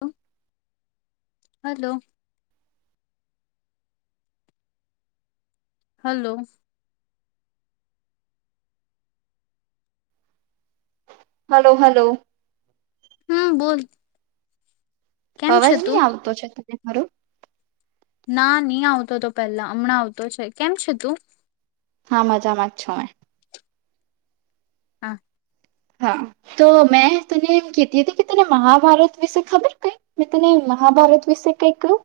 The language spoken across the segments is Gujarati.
હમ. હલો. હલો. Hello hello. હમ બોલ. કેમ છે અવાજ નહી તું આવતો છે તને મારો. ના નહી આવતો તો પેલા હમણાં આવતો છે કેમ છે તું? હા મજા માજ છોય. હા. હા તો મેં તને એમ કીતી હતી કે તને મહાભારત વિશે ખબર કઈ મેં તને મહાભારત વિશે કઈ કું?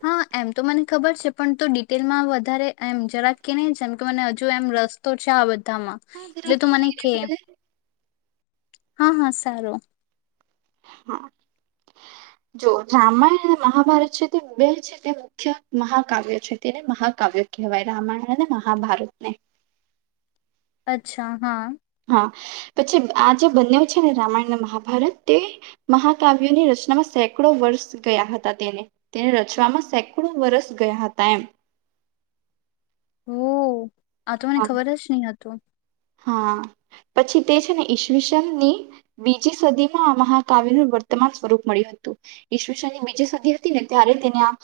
હા એમ તો મને ખબર છે પણ ત ડિટેલમાં વધારે એમ જરાક કે નહી જેમ કે મને હજુ એમ રસ્તો છે આ બધ હા એટલે જરાક તો તું મને ધીરે કે બોલે હા હા સારું. હા. જો રામાયણ અને મહાભારત છે તે બે છે તે મુખ્ય મહાકાવ્યો છે તેને મહાકાવ્યો કહેવાય રામાયણ અને મહાભારતને. અચ્છા હા. હા પછી આ જે બને છે ને રામાયણ મહાભારત તે મહાકાવ્યોની રચનામાં સેંકડો વર્ષ ગયા હતા તેને તેને રચમાં સેકડો વર્ષ ગયા હતા એમ. ઓ આ તો મને હા ખબર જ નહી હતું. હા પછી તે છે ને ઈસવીસન ની બીજી સદીમાં આ મહાકાવ્યનું વર્તમાન સ્વરૂપ મળ્યું હતું ઈસવીશનની બીજી સદી હતી ને ત્યારે તેને આ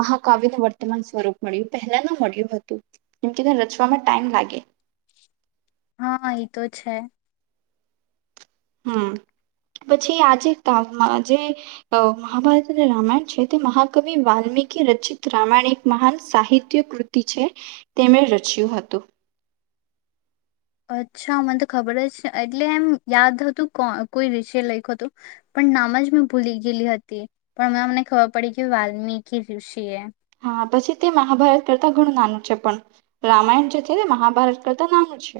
મહાકાવ્યનું વર્તમાન સ્વરૂપ મળ્યું પહેલાનું મળ્યું હતું જેમકે તેને રચવામાં ટાઈમ લાગે. હા એ તો છે. હમ પછી આજે જે મહાભારત અને રામાયણ છે તે મહાકવિ વાલ્મીકી રચિત રામાયણ એક મહાન સાહિત્ય કૃતિ છે તેમણે રચ્યું હતું. અચ્છા મને તો ખબર જ એટલે એમ યાદ હતું કો કોઈ ઋષિએ લખ્યું હતું પણ નામ જ મેં ભૂલી ગયેલી હતી પણ અ મમને ખબર પડી કે વાલ્મીકી ઋષિએ. હા પછી તે મહાભારત કરતા ઘણું નાનું છે પણ રામાયણ જે છે તે મહાભારત કરતા નાનું છે.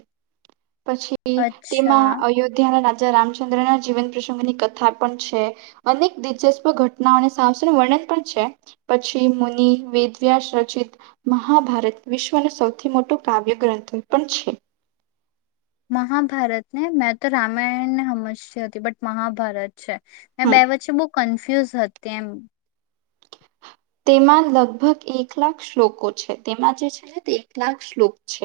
પછી તેમાં અચ્છા અયોધ્યા ના રાજ રામચંદ્ર જીવન પ્રસંગની કથા પણ છે અને દિલચસ્પ ઘટના અને સાસનું વર્ણન પણ છે પછી. વેદ વ્યાસ રચિત મહાભારત વિશ્વનો સૌથી મોટું કાવ્ય ગ્રંથ પણ છે. મહાભારત ને મેં તો રામાયણને સમજતી હતી બટ મહાભારત છે મે બે હમ વચ્ચે બહુ ક ફ્યુઝ હતી તેમ. તેમાં લગભગ એક લાખ શ્લોકો છે તેમાં જે છે તે એક લાખ શ્લોક છે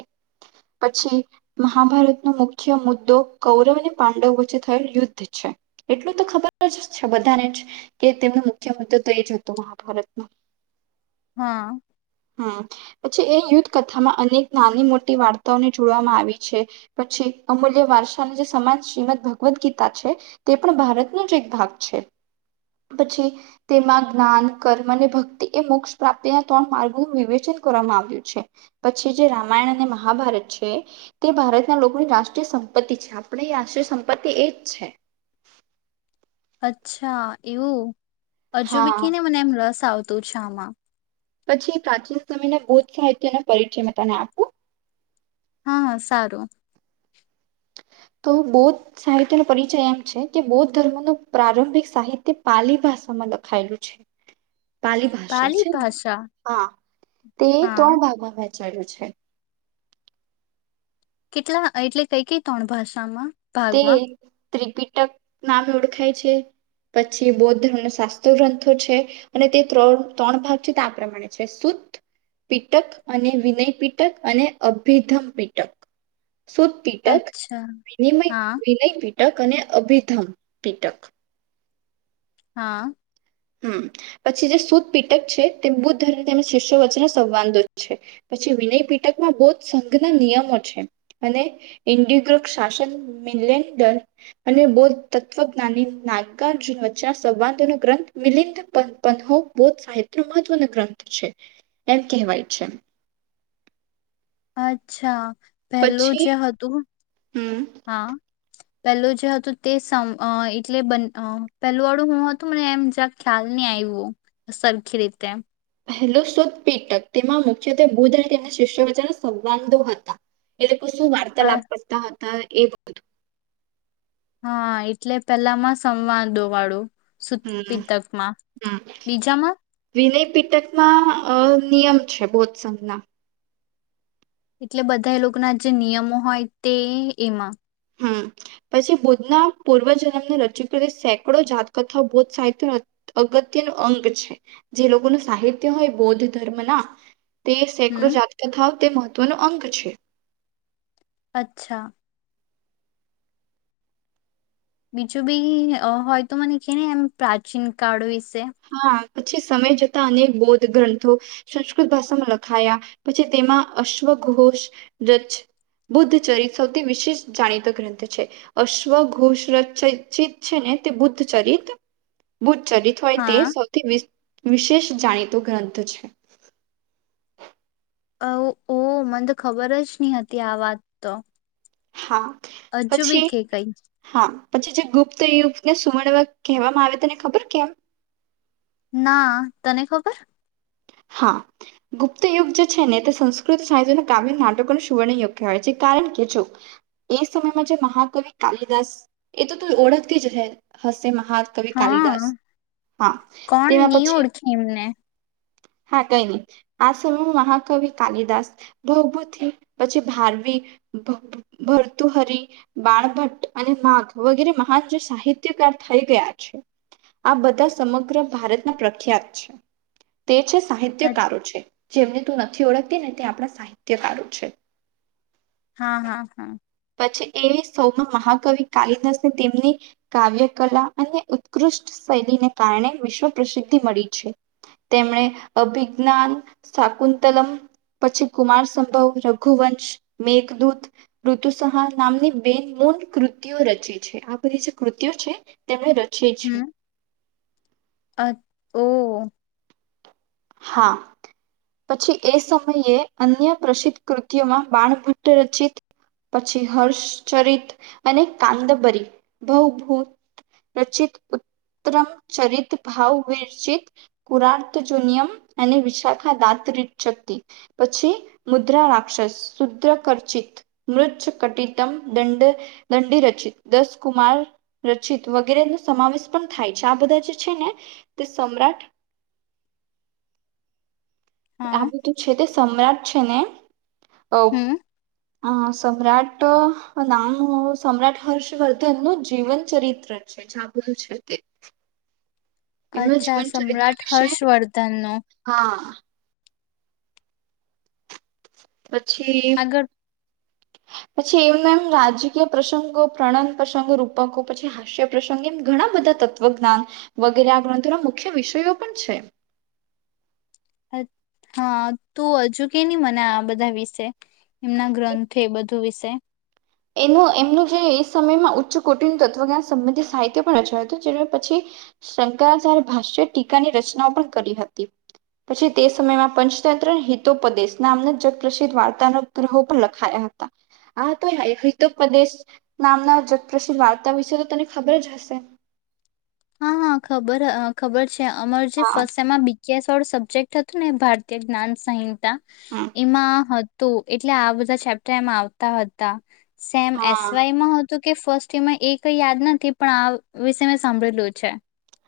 પછી મહાભારતનો મુખ્ય મુદ્દો કૌરવ અને પાંડવ વચ્ચે થયેલ યુદ્ધ છે એટલું તો ખબર જ છે બધાને જ કે તેમનો મુખ્ય મુદ્દો તો એ જ હતો મહાભારત. [inaudible] હા. હમ પછી એ યુદ્ધ કથા અનેક નાની મોટી વાર્તાઓ ને જોડવામાં આવી છે, પછી અમૂલ્ય વરસની ની સમાજ ભગવત ગીતા છે, તે પણ ભારતનો જ એક ભાગ છે પછી ભારતનું એક ભાગ છે, પછી તેમાં જ્ઞાન કર મને ભક્તિ એ મોક્ષ પ્રાપ્તિના ત્રણ માર્ગોનું વિવેચન કરવામાં આવ્યું છે, પછી જે રામાયણ અને મહાભારત છે તે ભારતના લોકોની રાષ્ટ્રીય સંપતિ છે, આપણે રાષ્ટ્રીય સંપત્તિ એ જ છે. અચ્છા એવું. હજુ બી હા કીને મને એમ રસ આવતું [unintelligible] પછી પ્રાચીન સમયના [unintelligible] સાહિત્ય ન પરિચય મે તને આપું. હા હ સારું. તો બૌદ્ધ સાહિત્યનો પરિચય એમ છે, કે બૌદ્ધ ધર્મ ન પ્રારંભિક સાહિત્ય પાલી ભાષામાં લખાયેલું છે. પાલી ભાષા છે, ને હા તે હા ત્રણ ભાગમાં છે. કેટલા એટલે કઈ કઈ ત્રણ ભાષામાં. ભાગમાં. તિપીટક નામે ઓળખાય છે, પછી બૌદ્ધ ધર્મ ન શાસ્ત્ર ગ્રંથો છે અને તે ત્ર ત્રણ ભાગ છે, તે પ્રમાણે છે સુુત પીટક અને વિનય પિટક અને અભિધમ પીટક. સુદપીટક અચ્છા વિનિમય હા વિનાય પીઠ ટક અને અભિધમ પીટક. હા. હ પછી જે [unintelligible] પીટક છે, તે બૌદ્ધ ધર્મ તેમજ શિષ્યો વચ્ચેના સંવાદો છે, પછી વિનય પીટકમાં બૌદ્ધ સંઘના નિયમો છે અને [unintelligible] શાસન મિ અને બૌદ્ધ તત્વજ્ઞાની નાગાર્જુન વચ્ચેના સંવાદોનો ગ્રંથ મિલિંદ [unintelligible] સાહિત્ય મહત્વનો ગ્રંથ છે, એમ કહેવાય છે. અચ્છા. પેલું પછી જે હતું હમ હા. પેલું જે હતું તે સમ એટલે [unintelligible] પેલું વાળું હું હતું મને એમ જ્યા ખ્યાલ નહી આવ્યું સરખી રીતે. પહેલો સુ પીટક તેમાં મુખ્યત્વે બુદ્ધ અને તેમના શિષ્ય વચ્ચેના સંબંધો હતા, એટ [unintelligible] શું અ વાર્તા [unintelligible] [unintelligible] હા એટલે પેલા માં સંવાદો વાળું. હમ્મ સુતપિતકમાં હમ્મ બીજામાં વિનય. પીટકમાં અ નિયમ છે, બોધ સંજના એટલે બધા એ લોકો ના જે નિયમો હોય તે એમાં હમ પછી બૌદ્ધના પૂર્વજન્મને રજૂ કરી સેંકડો જાતકથા બોદ્ધ સાહિત્ય અગત્ય નો અંગ છે, જે લોકોનું સાહિત્ય હોય બૌદ્ધ ધર્મ ના તે સેંકડો હમ જાતકથા તે મહત્વનો અંક છે. અચ્છા બીજ બી હો તો મને કેને એમ પ્રાચીન કાળ વિશે. હા પછી સમય જતા અનેક બૌદ્ધ ગ્રંથો સંસ્કૃત ભાષામાં લખાયા પછી તેમાં અશ્વઘોષ રચ બુદ્ધચરિત સૌથી વિશેિષ જાણીતો ગ્રંથ છે, અશ્વઘોષ રચચિત છે, ને તે બુદ્ધ ચરિત બુદ્ધચરિત. તે હા સૌથી વિશ વિશેષ જાણીતો ગ્રંથ છે. અ ઓ મને તો ખબર જ નહી હતી આ વાત તો. હા હજુ બી પછી કે કઈ હા. પછી જે ગુપ્ત યુગ ને સુવર્ણ વર્ગ કહેવામાં આવે તને ખબર કેમ ના તને ખબર હા ગુપ્ત યુગ જે છે ને તે સંસ્કૃત સાહિત્યના કાવ્ય નાટકો ન સુવર્ણ યુગ કહેવાય છે કારણ કે જો એ સમયમાં જે મહાકવિ કાલિદાસ એ તો તું ઓળખતી જ અહે હસ છે મહા કવિ કાલિદાસ હા હા કોણ તેના ની પછી ઓળખી એમને હા કઈ ની આ સમયમાં મહાકવિ કાલિદાસ ભૌભુથી પછી ભારવી ભર ભરતુહરી બાળભટ્ટ અને માઘ વગેરે મહાન જે સાહિત્યકાર થઈ ગયા છે આ બધા સમગ્ર ભારતના પ્રખ્યાત છે. તે છે અ- સાહિત્યકારો છે જેમને તું નથી ઓળખતી ને તે આપડા સાહિત્યકારો છે. હા હા હા પછી એવી સૌમાં મહાકવિ કાલિદાસ નો તેમની કાવ્ય કલા અને ઉત્કૃષ્ટ શૈલીને કારણે વિશ્વ પ્રસિદ્ધિ મળી છે તેમણે અભિજ્ઞાન શાકુંતલમ પછી કુમાર સંભવ રઘુવંશ મેઘદૂત રુ ઋતુસંહાર નામની બેન મૂન કૃતિઓ રચી છે આ બધી જે કૃતિઓ છે તેમને ર હમ અ ઓ હા પછી એ સમયે અન્ય પ્રસિદ્ધ કૃતઓમાં બાણ ભટ્ટ રચિત પછી હર્ષચરિત અને કાદંબરી ભૌભૂત રચિત ઉત્તમ ચરિત ભાવ વિરચિત કુરારત જુનયમ અને વિશાખા દાંતરી શક્તિ પછી મુદ્રા રાક્ષસ શુદ્ર કરચિત મૃજ કટિતમ દંડ દંડી રચિત દસ કુમાર રચિત વગેરે નો સમાવેશ પણ થાય છે આ બધા જે છે ને તે સમ્રાટ હા આ બધું છે તે સમ્રાટ છે ને ઓવ હમ હા સમ્રાટ નામ હો સમ્રાટ હર્ષવર્ધન નું જીવન ચરિત્ર છે જા બધું છે તે. એમનું અચ્છા જીવન ચરિત્ર સમ્રાટ વિશે હર્ષવર્ધન નું. હા પછી આગળ પછી એમના એમ રાજકીય પ્રસંગો પ્રણન પ્રસંગો રૂપકો પછી હાસ્ય પ્રસંગ એમ ઘણા બધા તત્વજ્ઞાન વગેરે આ ગ્રંથોના મુખ્ય વિષયો પણ છે. હા તું હજુ કે ની મને આ બધા વિશે એમના ગ્રંથે બધું વિશે. એમનુ એમનું જે સમયમાં ઉચ્ચ કોટિર તત્વજ્ઞાન સંબંધિત સાહિત્ય પણ રચાયું હતું જેનું પછી શંકરાચાર્ય ભાષ્ય ટીકાની રચના પણ કરી હતી પછી તે સમયમાં પંચતંત્ર હિતોપદેશ નામનું જગ પ્રસિદ્ધ વાર્તાના ગ્રહો પણ લખાયા હતા આ હતો હિતોપદેશ નામના જગપ્રસિદ્ધ વાર્તા વિશે તો તને ખબર જ હશે. હા હા ખબર અ ખબર. છે અમારે જે હા ફર્સ્ટ સેમ માં બી જા સવાળું સબ્જેક્ટ હતું ને ભારતીય જ્ઞાન સાયન. તા હમ એમાં હ તો એટલે બધા ચેપ્ટર એમાં આવતા હતા. સેમ એસ હા વાય માં હતું. કે ફર્સ્ટ ટે માં એ કઈ યાદ નથી પણ આ વિષ મેં સાંભળેલું. છે.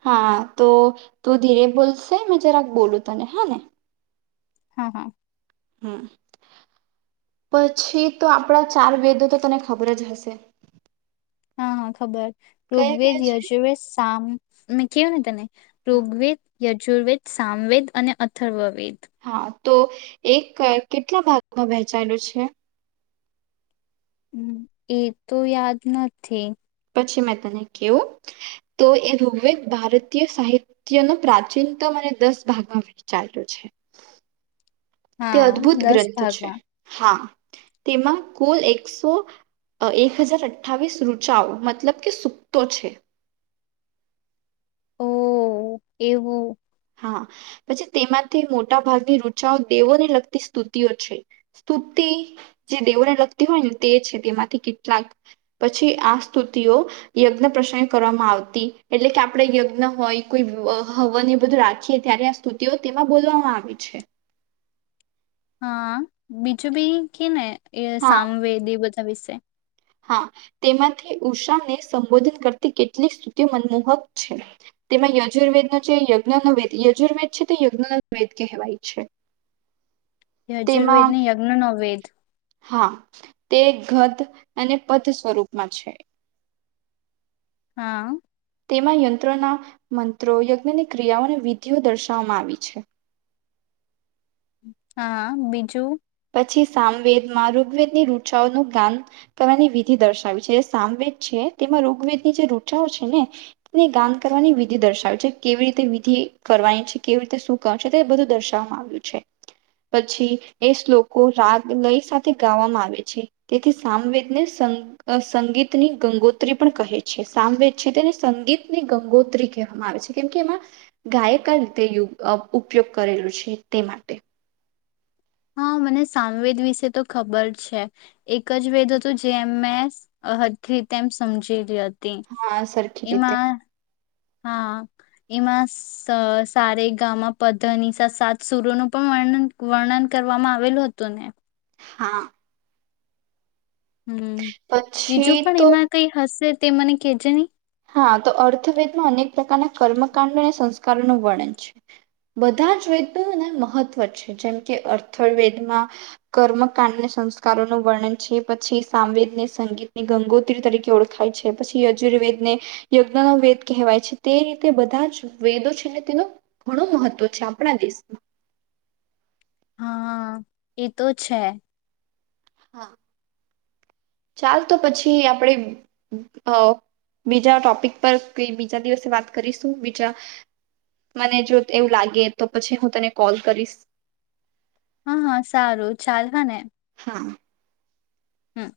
હા તો તું ધીરે બોલશે મેં જરાક બોલું તને હા ને. હા હા. હમ પછી તો આપડા ચાર વેદો તો તને ખબર જ હશે. હા હા ખબર. કયા ઋગ્વેદ, કયા છે યસવેસ સામ મને કેવ ન તને હા ઋગ્વેદ યજુર્વેદ સામવેદ અને અથર્વવેદ હા તો એક કેટલા ભાગમાં વહેંચાયેલું છે. હ એતો યાદ નથી પછી મેં તને કેવ તો એ રૂગવેદ ભારતીય સાહિત્ય ન પ્રાચીન તો અને દસ ભાગમાં વિચાર્યો છે. તે હા અદ્ભુત દસ ગ્રંથ છે ભાગમાં હા તેમાં કુલ એકસો એક હજાર અઠાવીસ રુચાઓ મતલબ કે સુક્તો છે. ઓ એવું હા પછી તેમાંથી મોટા ભાગની રુચાઓ દેવોને લગતી સ્તુતિઓ છે સ્તુતિ જે દેવોને લગતી હોય ને તે છે તેમાંથી કેટલાક પછી આ સ્તુતિઓ યજ્ઞ પ્રસંગ કરવામાં આવતી એટલે કે આપણે યજ્ઞ હોય કોઈ હવને બધું રાખીએ ત્યારે આ સ્તુતિઓ તેમાં બોલવામાં આવે છે. હા બીજું બી કે ને એ હા સામવેદી બ વિશે હા તેમાંથી ઉષાને સંબોધન કરતી કેટલીક સ્તુતિ મનમોહક છે તેમાં યજુર્વેદનો છે યજ્ઞ ન વેદ યજુર્વેદ છે તે યજ્ઞ વેદ કહેવાય છે. તેમાં યજુર્વેદને યજ્ઞ ન વેદ હા તે ઘદ અને પદ સ્વરૂપમાં છે. હા તેમાં યંત્રોના મંત્રો યજ્ઞની ક્રિયાઓ અને વિધિઓ દર્શાવવામાં આવી છે. હા બીજું પછી સામવેદ માં ઋગ્વેદ ની રુચાઓનું ગાન કરવાની વિધિ દર્શાવી છે સામવેદ છે તેમાં ઋગ્વેદની જે રૂચાઓ છે ને તેને ગાન કરવાની વિધિ દર્શાવી છે કેવી રીતે વિધિ કરવાની છે કેવી રીતે શું કરવા છે બધું દર્શાવવામાં આવ્યું છે પછી એ શ્લોકો રાગ લય સાથે ગાવામાં આવે છે તેથી સામવેદને સ સંગીતની ગંગોત્રી પણ કહે છે સામવેદ છે તેને સંગીતની ગંગોત્રી કહેવામાં આવે છે કેમ કે એમાં ગાયકા રીતે અ ઉપયોગ કરેલું છે તે માટે હા મને સામવેદ વિશે તો ખબર છે એક જ વેદ હતો જેમ મેં હદ રીતે એમ સમજીલી હ તી હા સરખી રીતે એમાં હા એમાં સ સારેગામાં પધની સા સાત સુરોનું પણ વર્ણન વર્ણન કરવામાં આવેલું હતું ને હા હમ બીજું પછી પણ તો એમાં કઈ હશે તે મને કેજ ન હા તો અર્થવેદમાં અનેક પ્રકારના કર્મકાંડ અને સંસ્કારોનું વર્ણન છે બધા જ વેદના મહત્વ છે જેમ કે અર્થવેદમાં કર્મકાંડને સંસ્કારોનું વર્ણન છે પછી સામવેદને સંગીતની ગંગોત્રી તરીકે ઓળખાય છે પછી યજુર્વેદ ને યજ્ઞ નો વેદ કહેવાય છે તે રીતે બધા જ વેદો છે ને તેનો ઘણો મહત્ત્વ છે આપણા દેશમાં હા એ તો છે. હા ચાલ તો પછી આપણે બીજા ટોપિક પર કઈ બીજા દિવસે વાત કરીશું બીજા મને જો એવું લાગે તો પછી હું તને કોલ કરીશ હા હા સારું ચાલ હા ને હા હમ